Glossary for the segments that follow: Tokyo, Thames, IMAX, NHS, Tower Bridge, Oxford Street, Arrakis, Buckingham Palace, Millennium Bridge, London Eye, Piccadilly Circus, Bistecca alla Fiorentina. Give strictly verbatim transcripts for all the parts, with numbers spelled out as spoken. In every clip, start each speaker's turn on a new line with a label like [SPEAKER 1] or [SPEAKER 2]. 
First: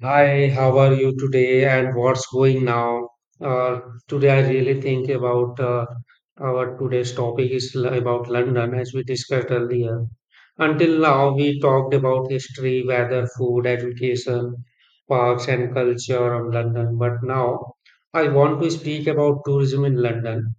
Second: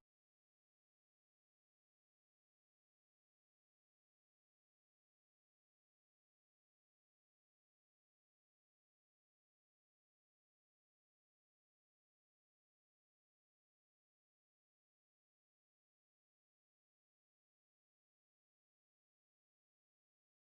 [SPEAKER 1] Hi, how are you today and what's going now? Uh, Today, I really think about uh, our today's topic is l- about London as we discussed earlier. Until now, we talked about history, weather, food, education, parks, and culture of London. But now, I want to speak about tourism in London.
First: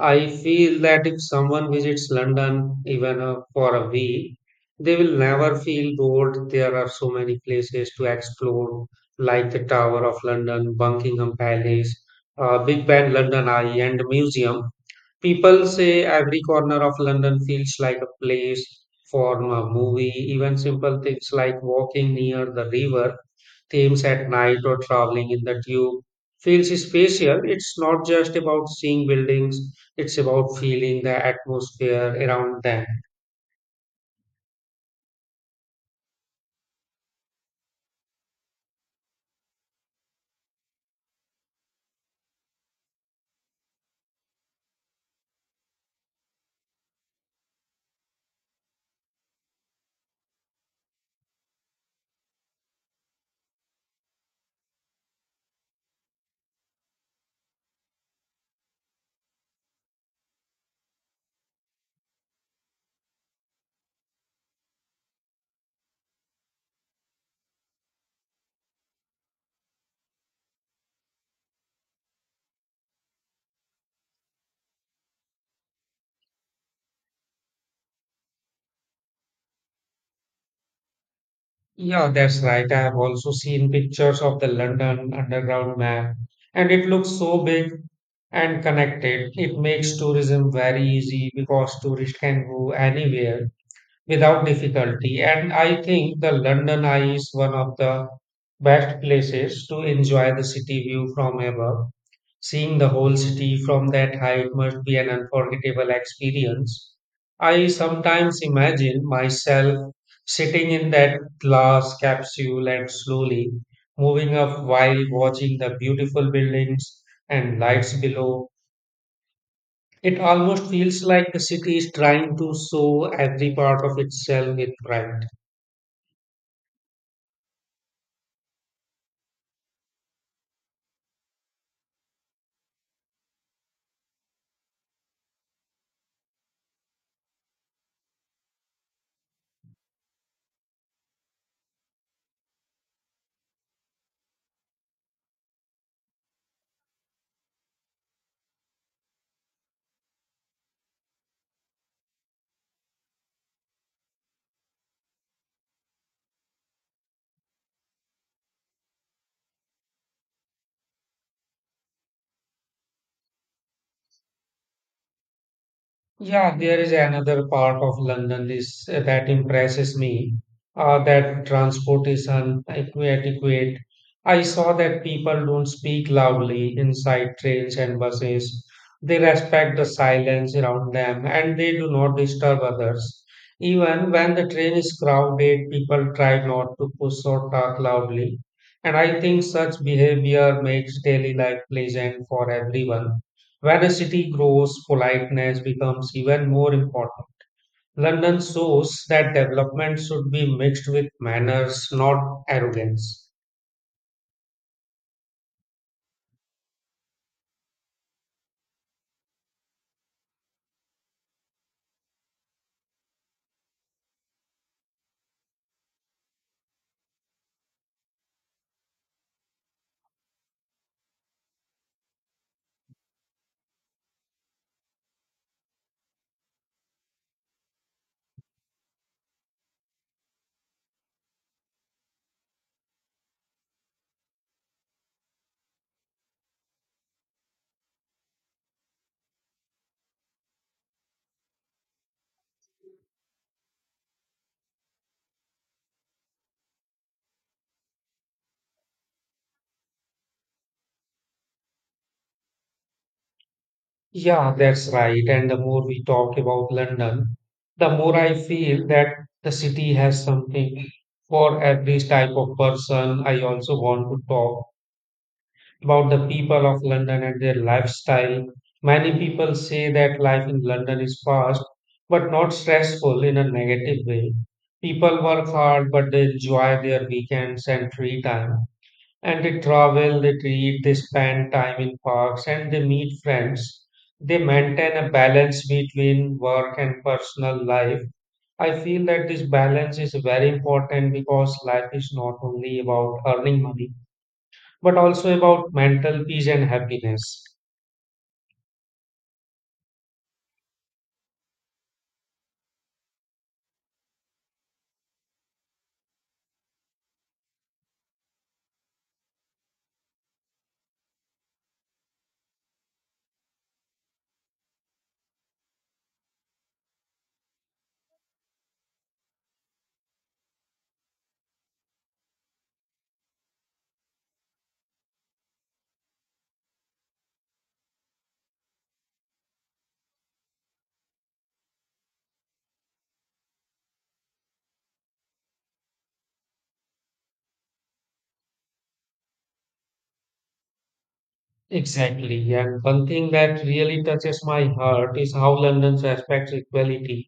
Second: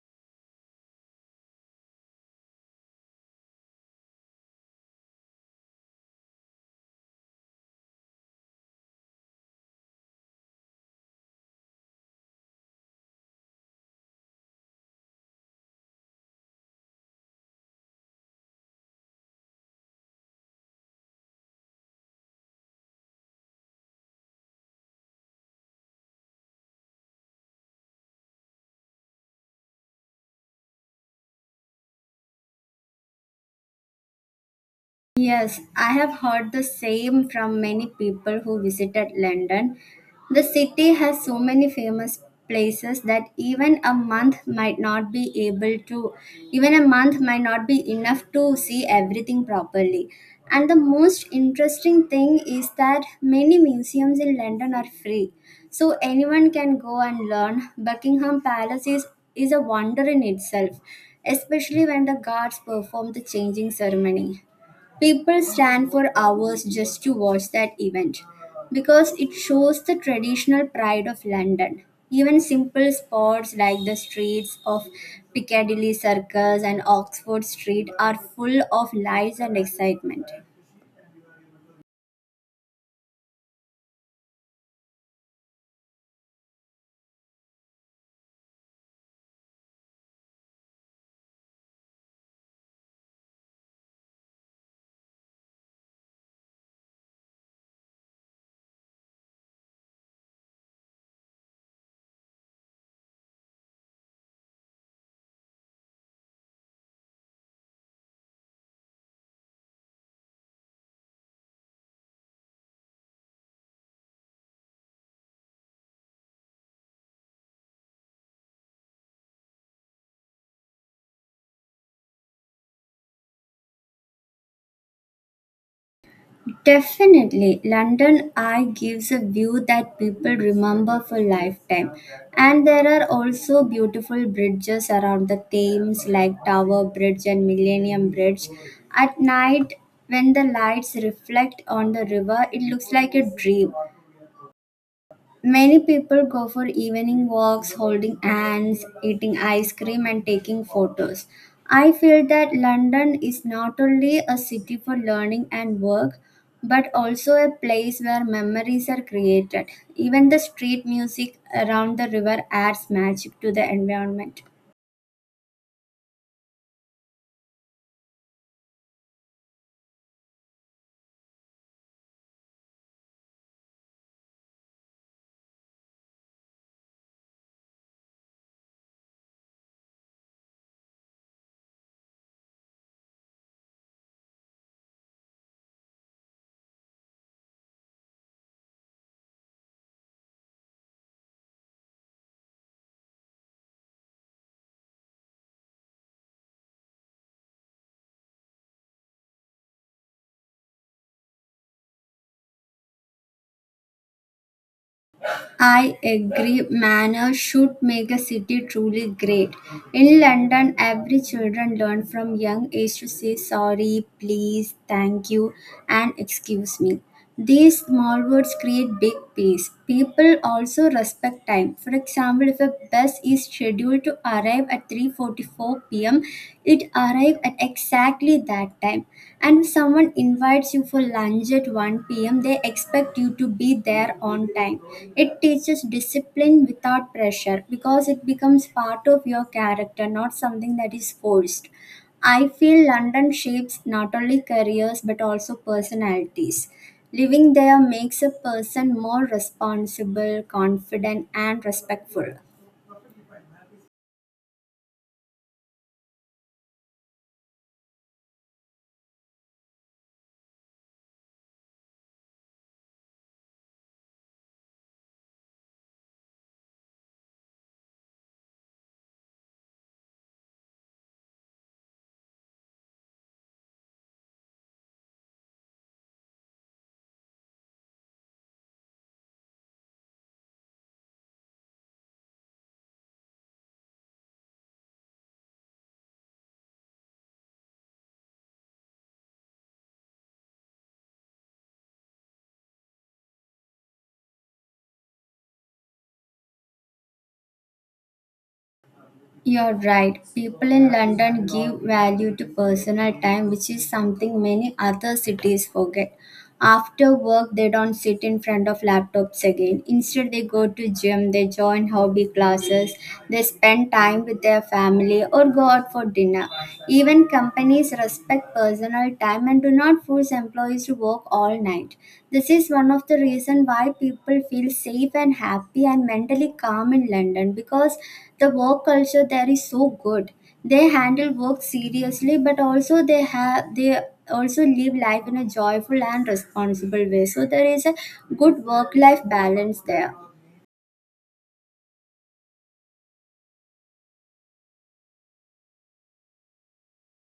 [SPEAKER 1] I feel that if someone visits London even uh, for a week, they will never feel bored. There are so many places to explore, like the Tower of London, Buckingham Palace, uh, Big Ben, London Eye, and Museum. People say every corner of London feels like a place for a movie. Even simple things like walking near the river themes at night or traveling in the tube feels spatial. It's not just about seeing buildings, it's about feeling the atmosphere around them.
[SPEAKER 2] Yes, I have heard the same from many people who visited London. The city has so many famous places that even a month might not be able to, even a month might not be enough to see everything properly. And the most interesting thing is that many museums in London are free. So anyone can go and learn. Buckingham Palace is, is a wonder in itself, especially when the guards perform the changing ceremony. People stand for hours just to watch that event because it shows the traditional pride of London. Even simple spots like the streets of Piccadilly Circus and Oxford Street are full of lights and excitement.
[SPEAKER 1] Yeah, that's right. I have also seen pictures of the London Underground map, and it looks so big and connected. It makes tourism very easy because tourists can go anywhere without difficulty. And I think the London Eye is one of the best places to enjoy the city view from above. Seeing the whole city from that height must be an unforgettable experience. I sometimes imagine myself sitting in that glass capsule and slowly moving up while watching the beautiful buildings and lights below. It almost feels like the city is trying to show every part of itself with pride.
[SPEAKER 2] Definitely, London Eye gives a view that people remember for lifetime. And there are also beautiful bridges around the Thames, like Tower Bridge and Millennium Bridge. At night, when the lights reflect on the river, it looks like a dream. Many people go for evening walks, holding hands, eating ice cream, and taking photos. I feel that London is not only a city for learning and work, but also a place where memories are created. Even the street music around the river adds magic to the environment.
[SPEAKER 1] Yeah, there is another part of London is that impresses me. Uh, that transport is inadequate. I saw that people don't speak loudly inside trains and buses. They respect the silence around them and they do not disturb others. Even when the train is crowded, people try not to push or talk loudly. And I think such behavior makes daily life pleasant for everyone. When a city grows, politeness becomes even more important. London shows that development should be mixed with manners, not arrogance.
[SPEAKER 2] I agree, manners should make a city truly great. In London, every children learn from young age to say sorry, please, thank you, and excuse me. These small words create big peace. People also respect time. For example, if a bus is scheduled scheduled to arrive at three forty-four p m, it arrived at exactly that time. And if someone invites you for lunch at one p m, they expect you to be there on time. It teaches discipline without pressure because it becomes part of your character, not something that is forced. I feel London shapes not only careers but also personalities. Living there makes a person more responsible, confident, and respectful.
[SPEAKER 1] Yeah, that's right. And the more we talk about London, the more I feel that the city has something for every type of person. I also want to talk about the people of London and their lifestyle. Many people say that life in London is fast but not stressful in a negative way. People work hard but they enjoy their weekends and free time. And they travel, they read, they spend time in parks and they meet friends. They maintain a balance between work and personal life. I feel that this balance is very important because life is not only about earning money but also about mental peace and happiness.
[SPEAKER 2] You're right. People in London give value to personal time, which is something many other cities forget. After work, they don't sit in front of laptops again. Instead, they go to gym, they join hobby classes, they spend time with their family or go out for dinner. Even companies respect personal time and do not force employees to work all night. This is one of the reasons why people feel safe and happy and mentally calm in London, because the work culture there is so good. They handle work seriously, but also they have they also live life in a joyful and responsible way. So there is a good work life balance there.
[SPEAKER 1] Exactly, and one thing that really touches my heart is how London respects equality.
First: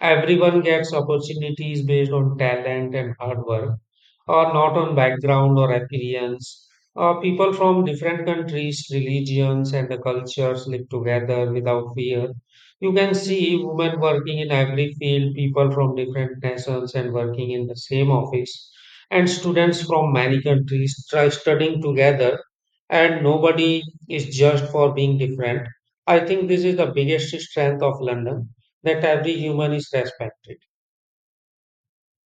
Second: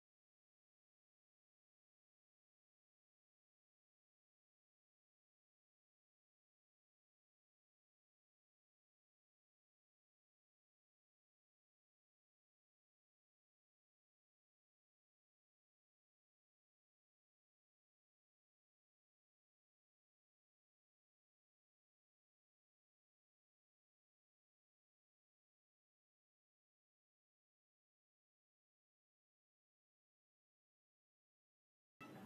[SPEAKER 1] Everyone gets opportunities based on talent and hard work, or not on background or appearance. Uh, people from different countries, religions, and the cultures live together without fear. You can see women working in every field, people from different nations and working in the same office, and students from many countries try studying together and nobody is judged for being different. I think this is the biggest strength of London that every human is respected.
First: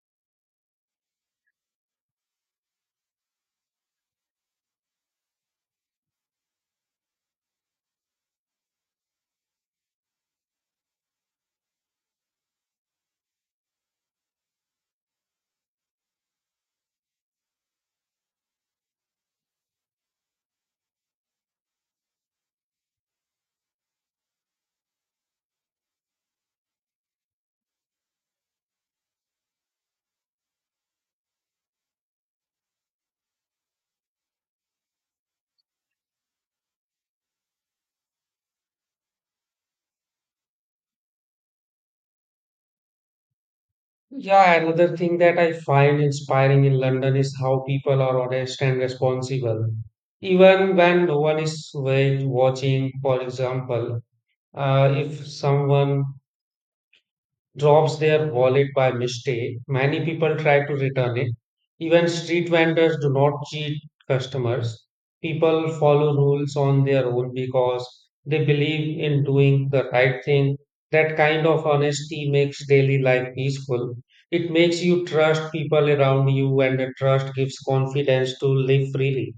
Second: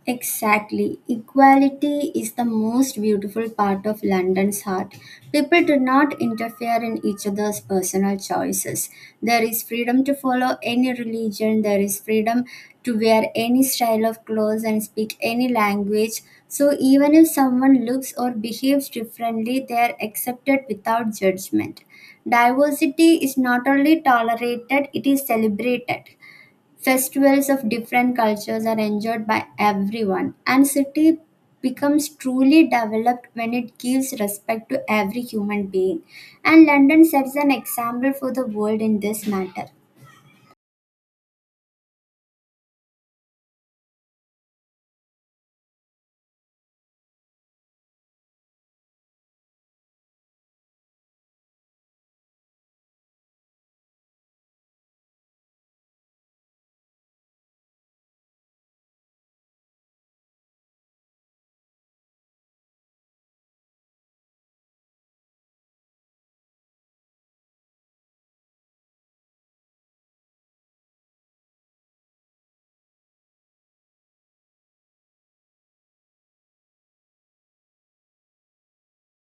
[SPEAKER 2] Exactly. Equality is the most beautiful part of London's heart. People do not interfere in each other's personal choices. There is freedom to follow any religion, there is freedom to wear any style of clothes and speak any language. So, even if someone looks or behaves differently, they are accepted without judgment. Diversity is not only tolerated, it is celebrated. Festivals of different cultures are enjoyed by everyone, and city becomes truly developed when it gives respect to every human being. And London sets an example for the world in this matter.
[SPEAKER 1] Yeah, another thing that I find inspiring in London is how people are honest and responsible, even when no one is wa- watching. For example, uh, if someone drops their wallet by mistake. Many people try to return it. Even street vendors do not cheat customers. People follow rules on their own because they believe in doing the right thing. That kind of honesty makes daily life peaceful. It makes you trust people around you, and the trust gives confidence to live freely.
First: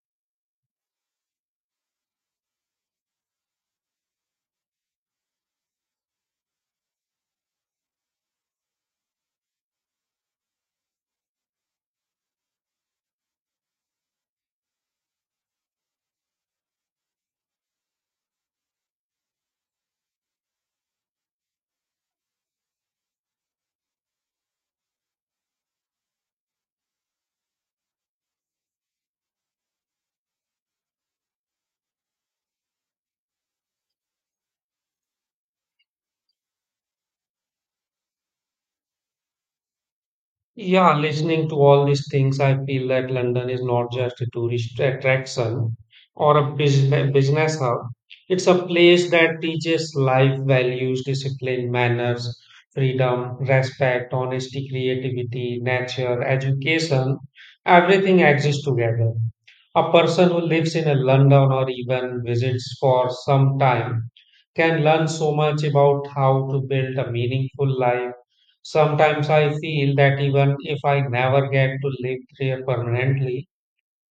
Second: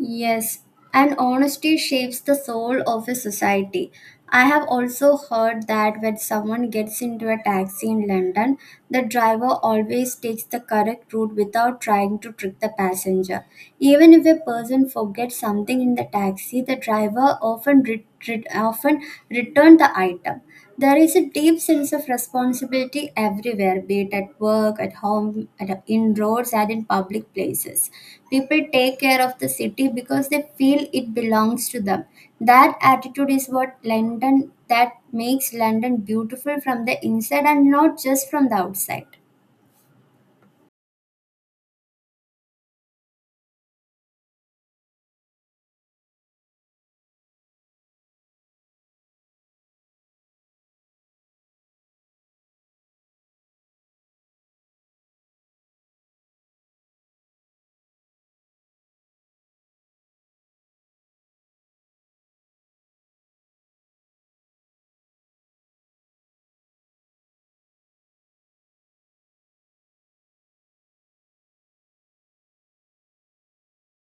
[SPEAKER 2] Yes, and honesty shapes the soul of a society. I have also heard that when someone gets into a taxi in London, the driver always takes the correct route without trying to trick the passenger. Even if a person forgets something in the taxi, the driver often, re- re- often returns the item. There is a deep sense of responsibility everywhere, be it at work, at home, at in roads, and in public places. People take care of the city because they feel it belongs to them. That attitude is what London that makes London beautiful from the inside and not just from the outside.
[SPEAKER 1] Yeah, listening to all these things, I feel that London is not just a tourist attraction or a business business hub. It's a place that teaches life values, discipline, manners, freedom, respect, honesty, creativity, nature, education. Everything exists together. A person who lives in a London or even visits for some time can learn so much about how to build a meaningful life. Sometimes I feel that even if I never get to live there permanently,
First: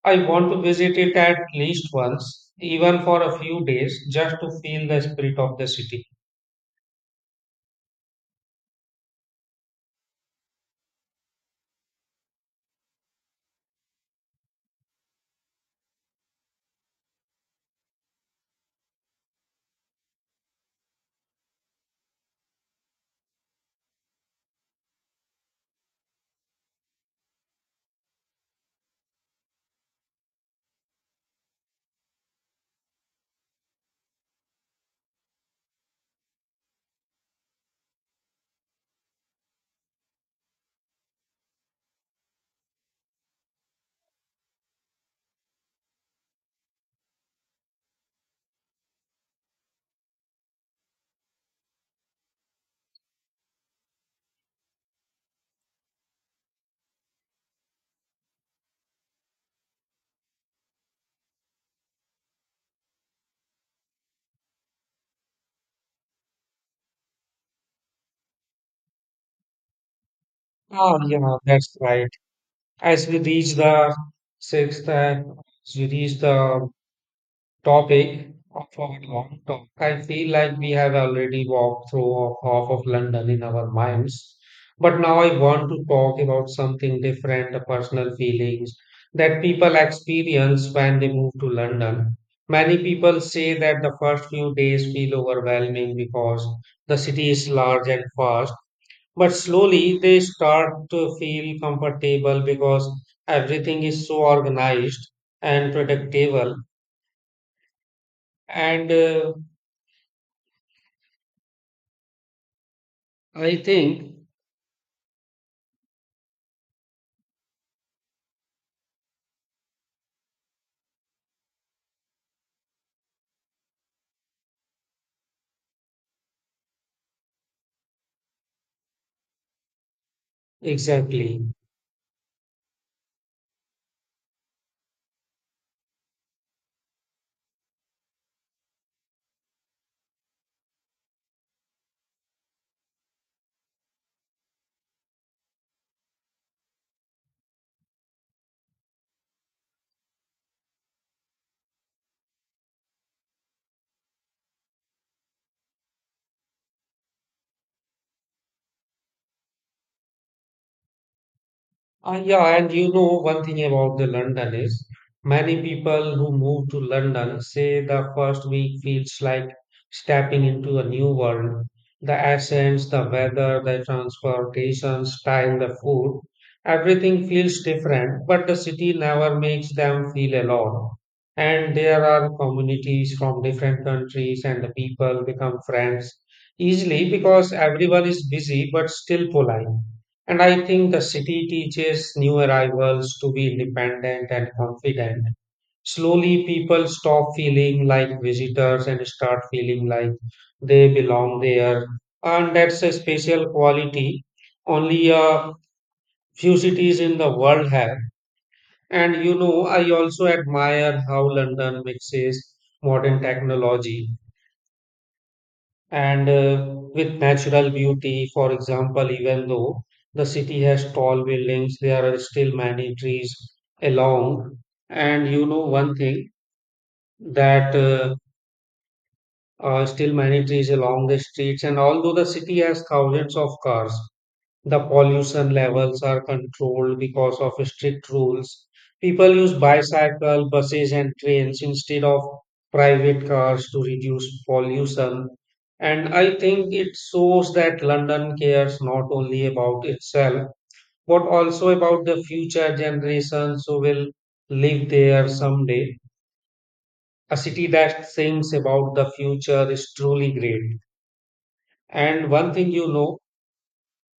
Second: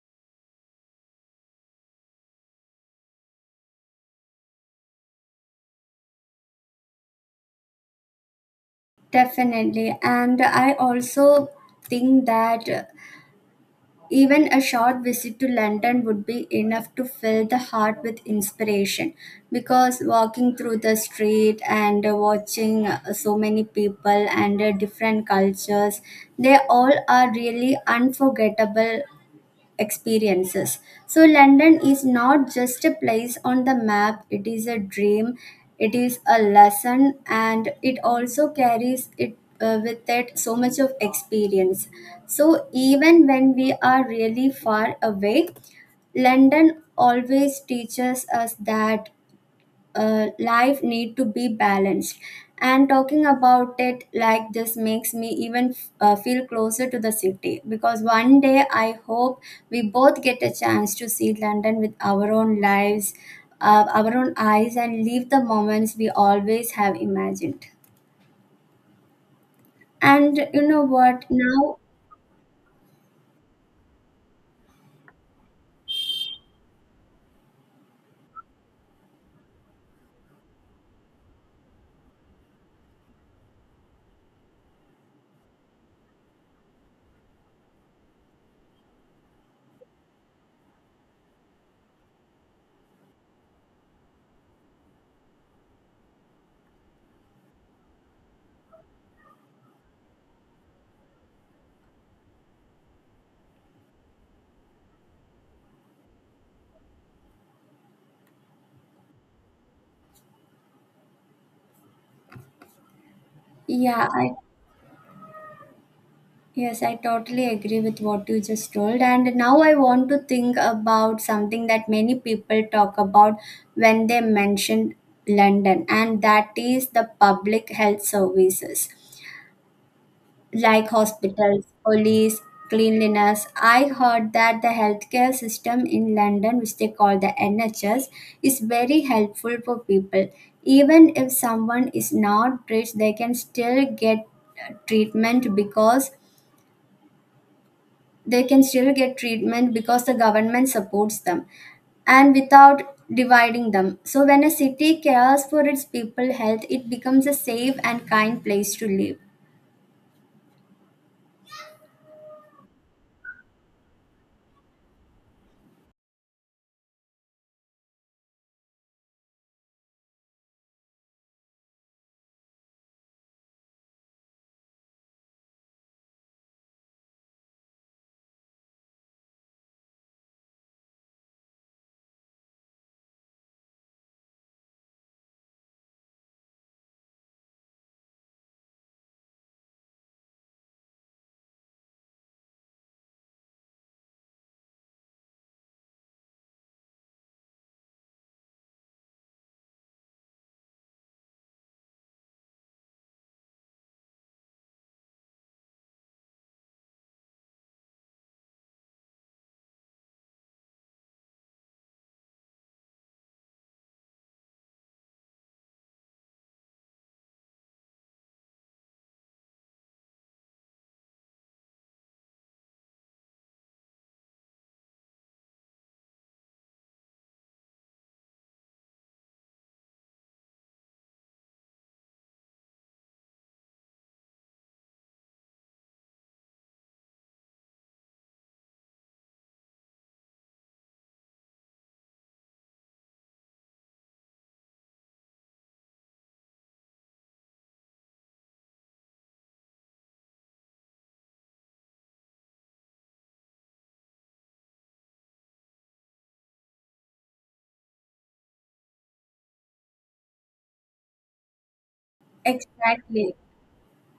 [SPEAKER 1] I want to visit it at least once, even for a few days, just to feel the spirit of the city.
[SPEAKER 2] Definitely, and I also think that. Even a short visit to London would be enough to fill the heart with inspiration because walking through the street and uh, watching uh, so many people and uh, different cultures, they all are really unforgettable experiences. So, London is not just a place on the map, it is a dream, it is a lesson, and it also carries it uh, with it so much of experience. So even when we are really far away, London always teaches us that uh, life need to be balanced. And talking about it like this makes me even uh, feel closer to the city, because one day I hope we both get a chance to see London with our own lives, uh, our own eyes, and leave the moments we always have imagined. And you know
[SPEAKER 1] Ah,
[SPEAKER 2] what
[SPEAKER 1] yeah, that's
[SPEAKER 2] now?
[SPEAKER 1] right. As we reach the sixth, uh, as we reach the topic of our long talk. I feel like we have already walked through of- half of London in our minds. But now I want to talk about something different, the personal feelings that people experience when they move to London. Many people say that the first few days feel overwhelming because the city is large and fast. But slowly they start to feel comfortable because everything is so organized and predictable and uh, I
[SPEAKER 2] yeah
[SPEAKER 1] think.
[SPEAKER 2] i Yes, I totally agree with what you just told. And now I want to think about something that many people talk about when they mention London, and that is the public health services like
[SPEAKER 1] Exactly.
[SPEAKER 2] hospitals, police, cleanliness. I heard that the healthcare system in London, which they call the N H S, is very helpful for people. Even if someone is not rich, they can still get uh, treatment because they can still get treatment because the government supports them and without dividing them. So, when a city cares for its people health, it becomes a safe and kind place to live.
[SPEAKER 1] Uh, yeah, and you know one thing about the London is many people who move to London say the first week feels like stepping into a new world. The accents, the weather, the transportation style, the food, everything feels different, but the city never makes them feel alone. And there are communities from different countries, and the people become friends easily because everyone is busy but still polite. And I think the city teaches new arrivals to be independent and confident. Slowly, people stop feeling like visitors and start feeling like they belong there. And that's a special quality only a few cities in the world have. And you know, I also admire how London mixes modern technology and uh, with natural beauty. For example, even though the city has tall buildings, there are still many trees along. And you know one thing that uh, uh, Still many trees along the streets. And although the city has thousands of cars, the pollution levels are controlled because of strict rules. People use bicycle, buses, and trains instead of private cars to reduce pollution. And I think it shows that London cares not only about itself, but also about the future generations who will live there someday. A city that thinks about the future is truly great. And one thing you know,
[SPEAKER 2] Exactly.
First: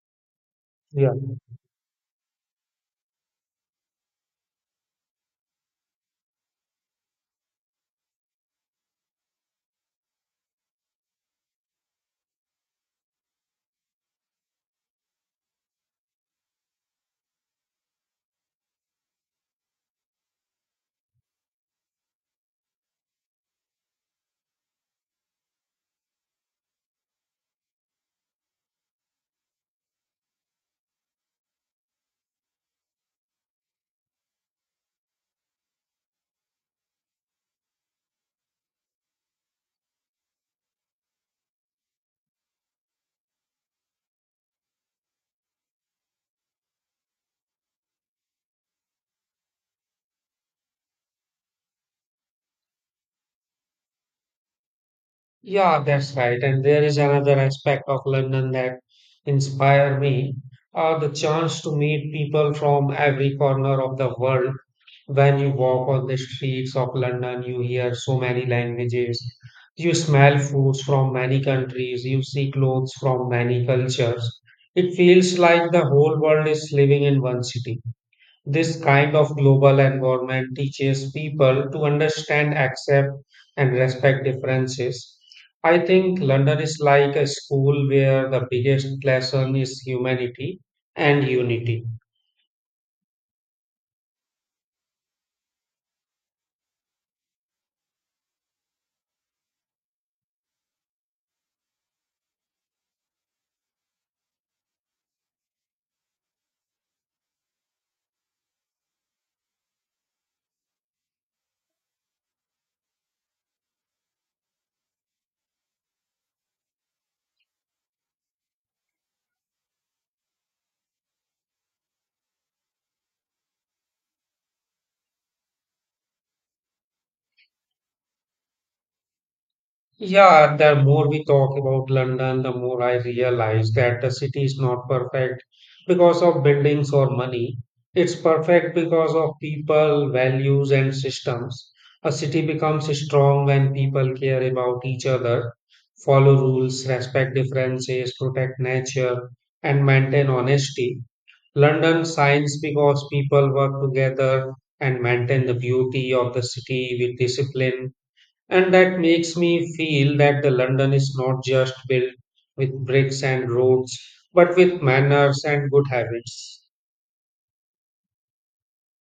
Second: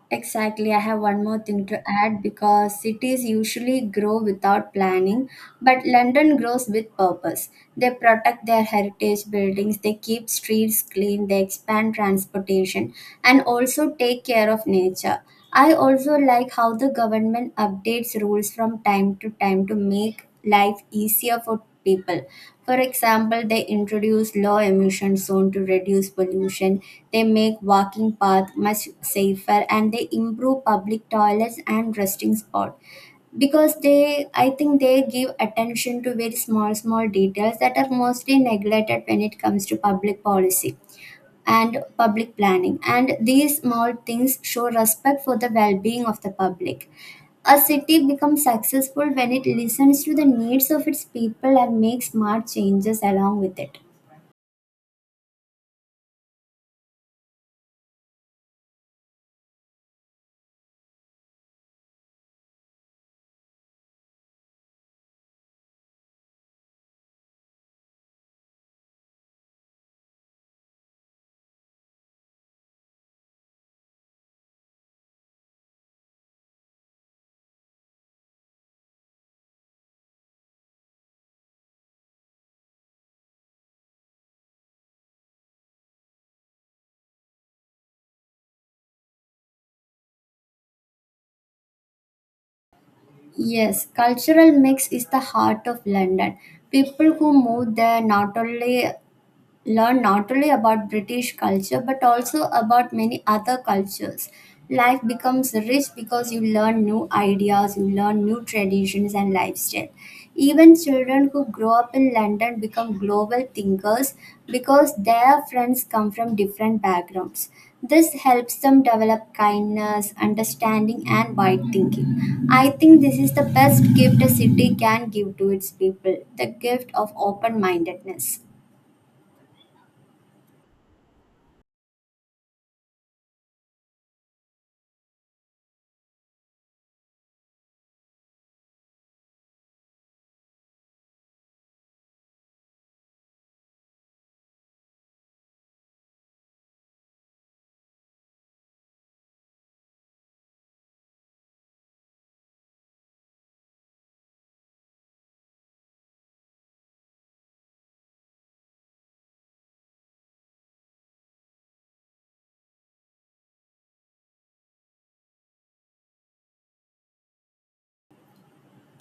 [SPEAKER 2] Exactly. I have
[SPEAKER 1] yeah.
[SPEAKER 2] one more thing to add because cities usually grow without planning, but London grows with purpose. They protect their heritage buildings, they keep streets clean, they expand transportation, and also take care of nature. I also like how the government updates rules from time to time to make life easier for people. For example, they introduce low emission zone to reduce pollution. They make walking path much safer and they improve public toilets and resting spot because they, I think, they give attention to very small small details that are mostly neglected when it comes to public policy and public planning. And these small things show respect for the well being of the public. A city becomes successful when it listens to the needs of its people and makes smart changes along with it.
[SPEAKER 1] Yeah, that's right. And there is another aspect of London that inspire me, uh, the chance to meet people from every corner of the world. When you walk on the streets of London, you hear so many languages. You smell foods from many countries. You see clothes from many cultures. It feels like the whole world is living in one city. This kind of global environment teaches people to understand, accept, and respect differences. I think London is like a school where the biggest lesson is humanity and unity.
[SPEAKER 2] Yes, cultural mix is the heart of London. People who move there not only learn not only about British culture but also about many other cultures. Life becomes rich because you learn new ideas, you learn new traditions and lifestyle. Even children who grow up in London become global thinkers because their friends come from different backgrounds. This helps them develop kindness, understanding, and wide thinking. I think this is the best gift a city can give to its people, the gift of open mindedness.
[SPEAKER 1] Yeah, the more we talk about London, the more I realize that the city is not perfect because of buildings or money. It's perfect because of people, values, and systems. A city becomes strong when people care about each other, follow rules, respect differences, protect nature, and maintain honesty. London shines because people work together and maintain the beauty of the city with discipline, and that makes me feel that the London is not just built with bricks and roads, but with manners and good habits.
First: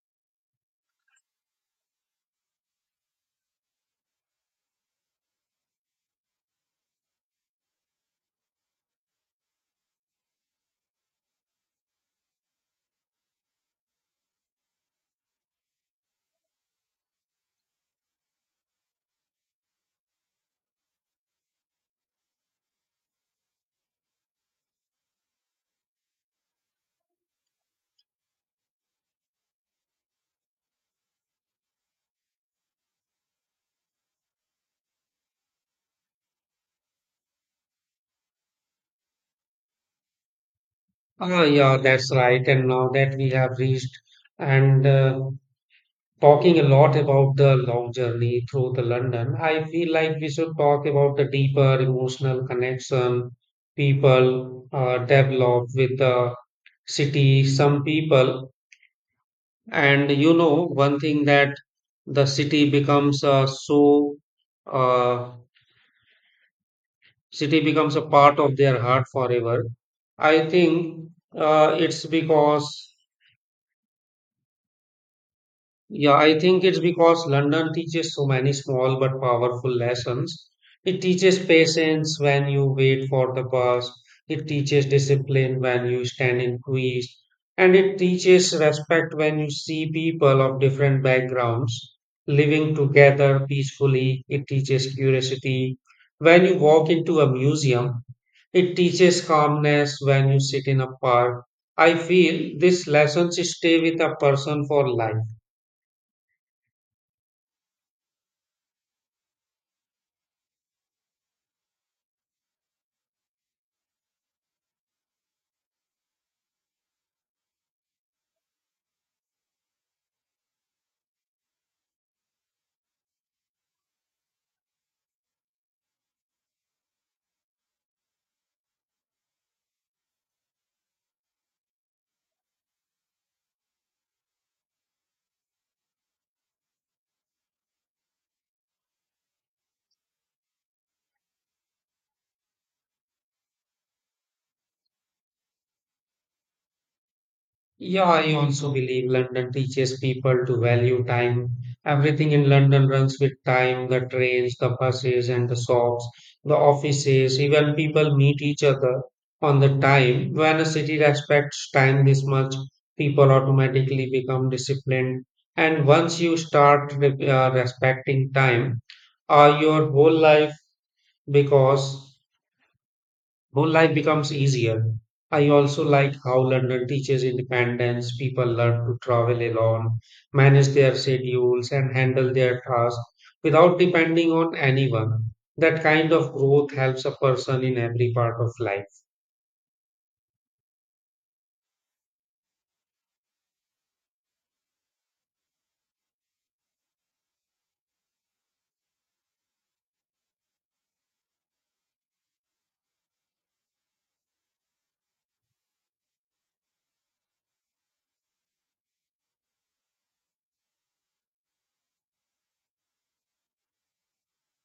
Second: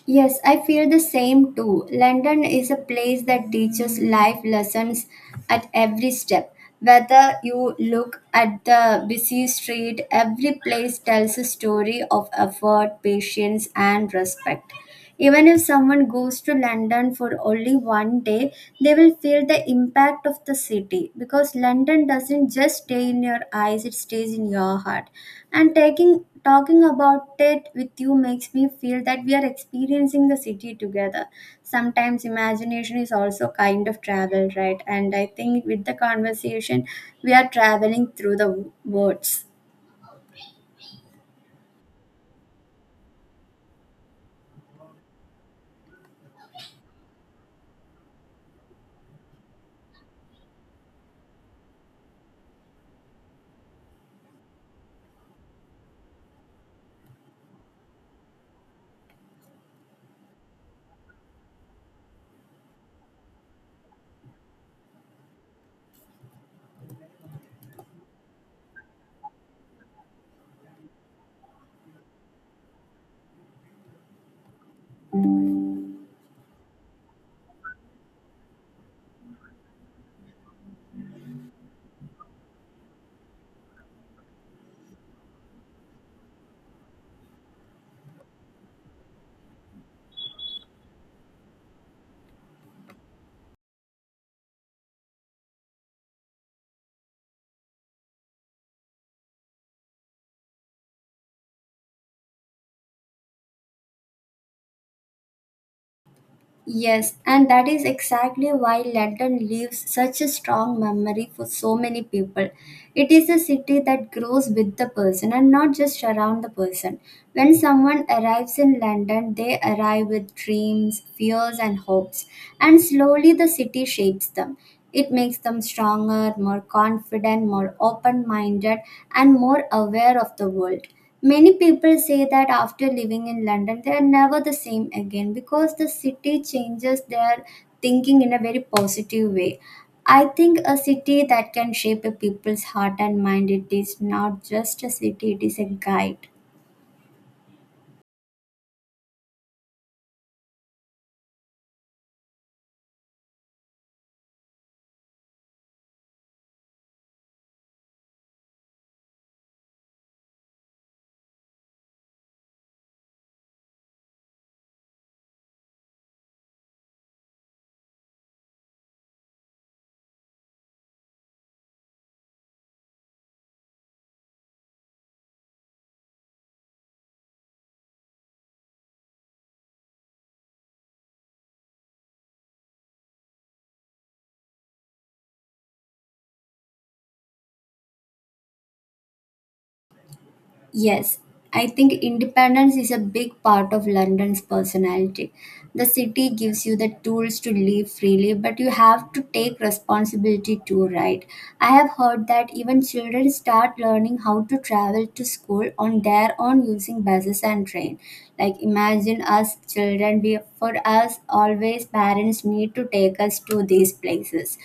[SPEAKER 2] Yes, I feel the same too. London is a place that teaches life lessons at every step. Whether you look at the busy street, every place tells a story of effort, patience, and respect. Even if someone goes to London for only one day, they will feel the impact of the city because London doesn't just stay in your eyes, it stays in your heart. And taking talking about it with you makes me feel that we are experiencing the city together. Sometimes imagination is also kind of travel, right? And I think with the conversation, we are traveling through the words.
[SPEAKER 1] Ah, yeah, that's right. And now that we have reached and uh, talking a lot about the long journey through the London, I feel like we should talk about the deeper emotional connection people uh, develop with the city. Some people. And you know, one thing that the city becomes uh, so uh, city becomes a part of their heart forever. I think uh, it's because. Yeah, I think it's because London teaches so many small but powerful lessons. It teaches patience when you wait for the bus, it teaches discipline when you stand in queues, and it teaches respect when you see people of different backgrounds living together peacefully. It teaches curiosity when you walk into a museum, it teaches calmness when you sit in a park. I feel these lessons stay with a person for life.
[SPEAKER 2] Yes, and that is exactly why London leaves such a strong memory for so many people. It is a city that grows with the person and not just around the person. When someone arrives in London, they arrive with dreams, fears, and hopes, and slowly the city shapes them. It makes them stronger, more confident, more open minded, and more aware of the world. Many people say that after living in London, they are never the same again because the city changes their thinking in a very positive way. I think a city that can shape a people's heart and mind, it is not just a city, it is a guide.
[SPEAKER 1] Yeah, I also believe London teaches people to value time. Everything in London runs with time, the trains, the buses, and the shops, the offices, even people meet each other on the time. When a city respects time this much, people automatically become disciplined. And once you start re- uh, respecting time, uh, your whole life because whole life becomes easier. I also like how London teaches independence. People learn to travel alone, manage their schedules, and handle their tasks without depending on anyone. That kind of growth helps a person in every part of life.
[SPEAKER 2] Yes, I think independence is a big part of London's personality. The city gives you the tools to live freely, but you have to take responsibility too, right? I have heard that even children start learning how to travel to school on their own using buses and train. Like imagine us children, we for us always parents need to take us to these places,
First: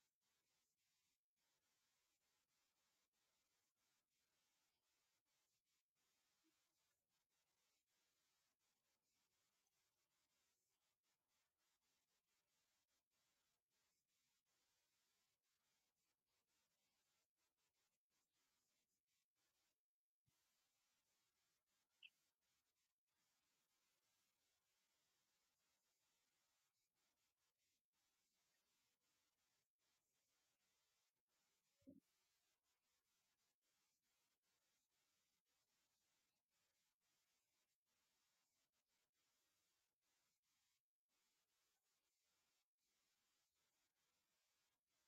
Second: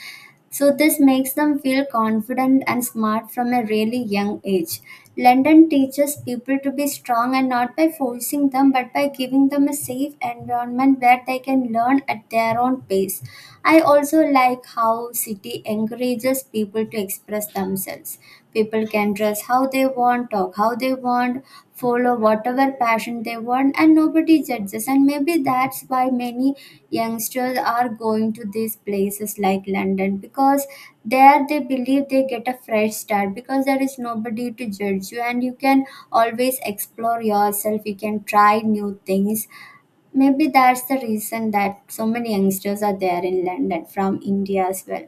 [SPEAKER 2] so this makes them feel confident and smart from a really young age. London teaches people to be strong, and not by forcing them but by giving them a safe environment where they can learn at their own pace. I also like how city encourages people to express themselves. People can dress how they want, talk how they want, follow whatever passion they want, and nobody judges. And maybe that's why many youngsters are going to these places like London, because there they believe they get a fresh start because there is nobody to judge you and you can always explore yourself, you can try new things. Maybe that's the reason that so many youngsters are there in London from India as well.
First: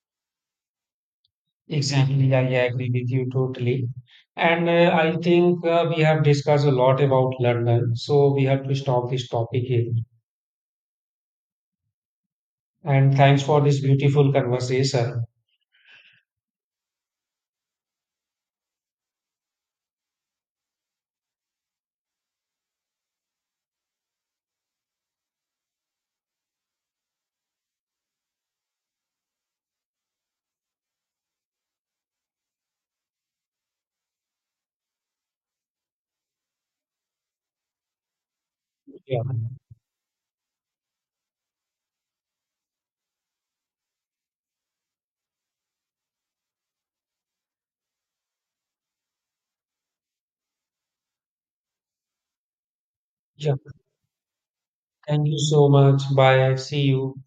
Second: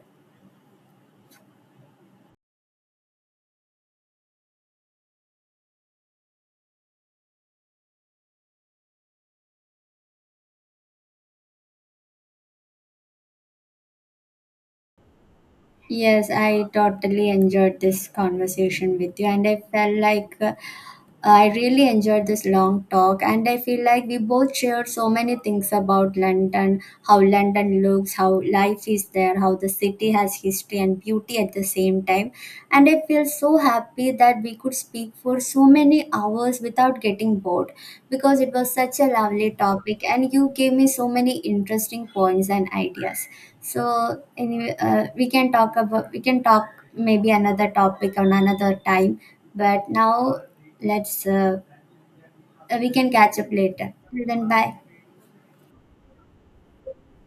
[SPEAKER 1] Exactly, I agree with you totally. And uh, I think uh, we have discussed a lot about London, so we have to stop this topic here. And thanks for this beautiful conversation.
[SPEAKER 2] Yes, I totally enjoyed this conversation with you, and I felt like uh, I really enjoyed this long talk, and I feel like we both shared so many things about London, how London looks, how life is there, how the city has history and beauty at the same time. And I feel so happy that we could speak for so many hours without getting bored because it was such a
[SPEAKER 1] Yeah,
[SPEAKER 2] lovely topic, and you gave me so many interesting points and ideas. So, anyway, uh, we can talk about we can talk maybe another topic on another time. But now, Let's uh, we can catch up
[SPEAKER 1] yeah.
[SPEAKER 2] later. Till then, bye.
[SPEAKER 1] Thank you so much. Bye. See you.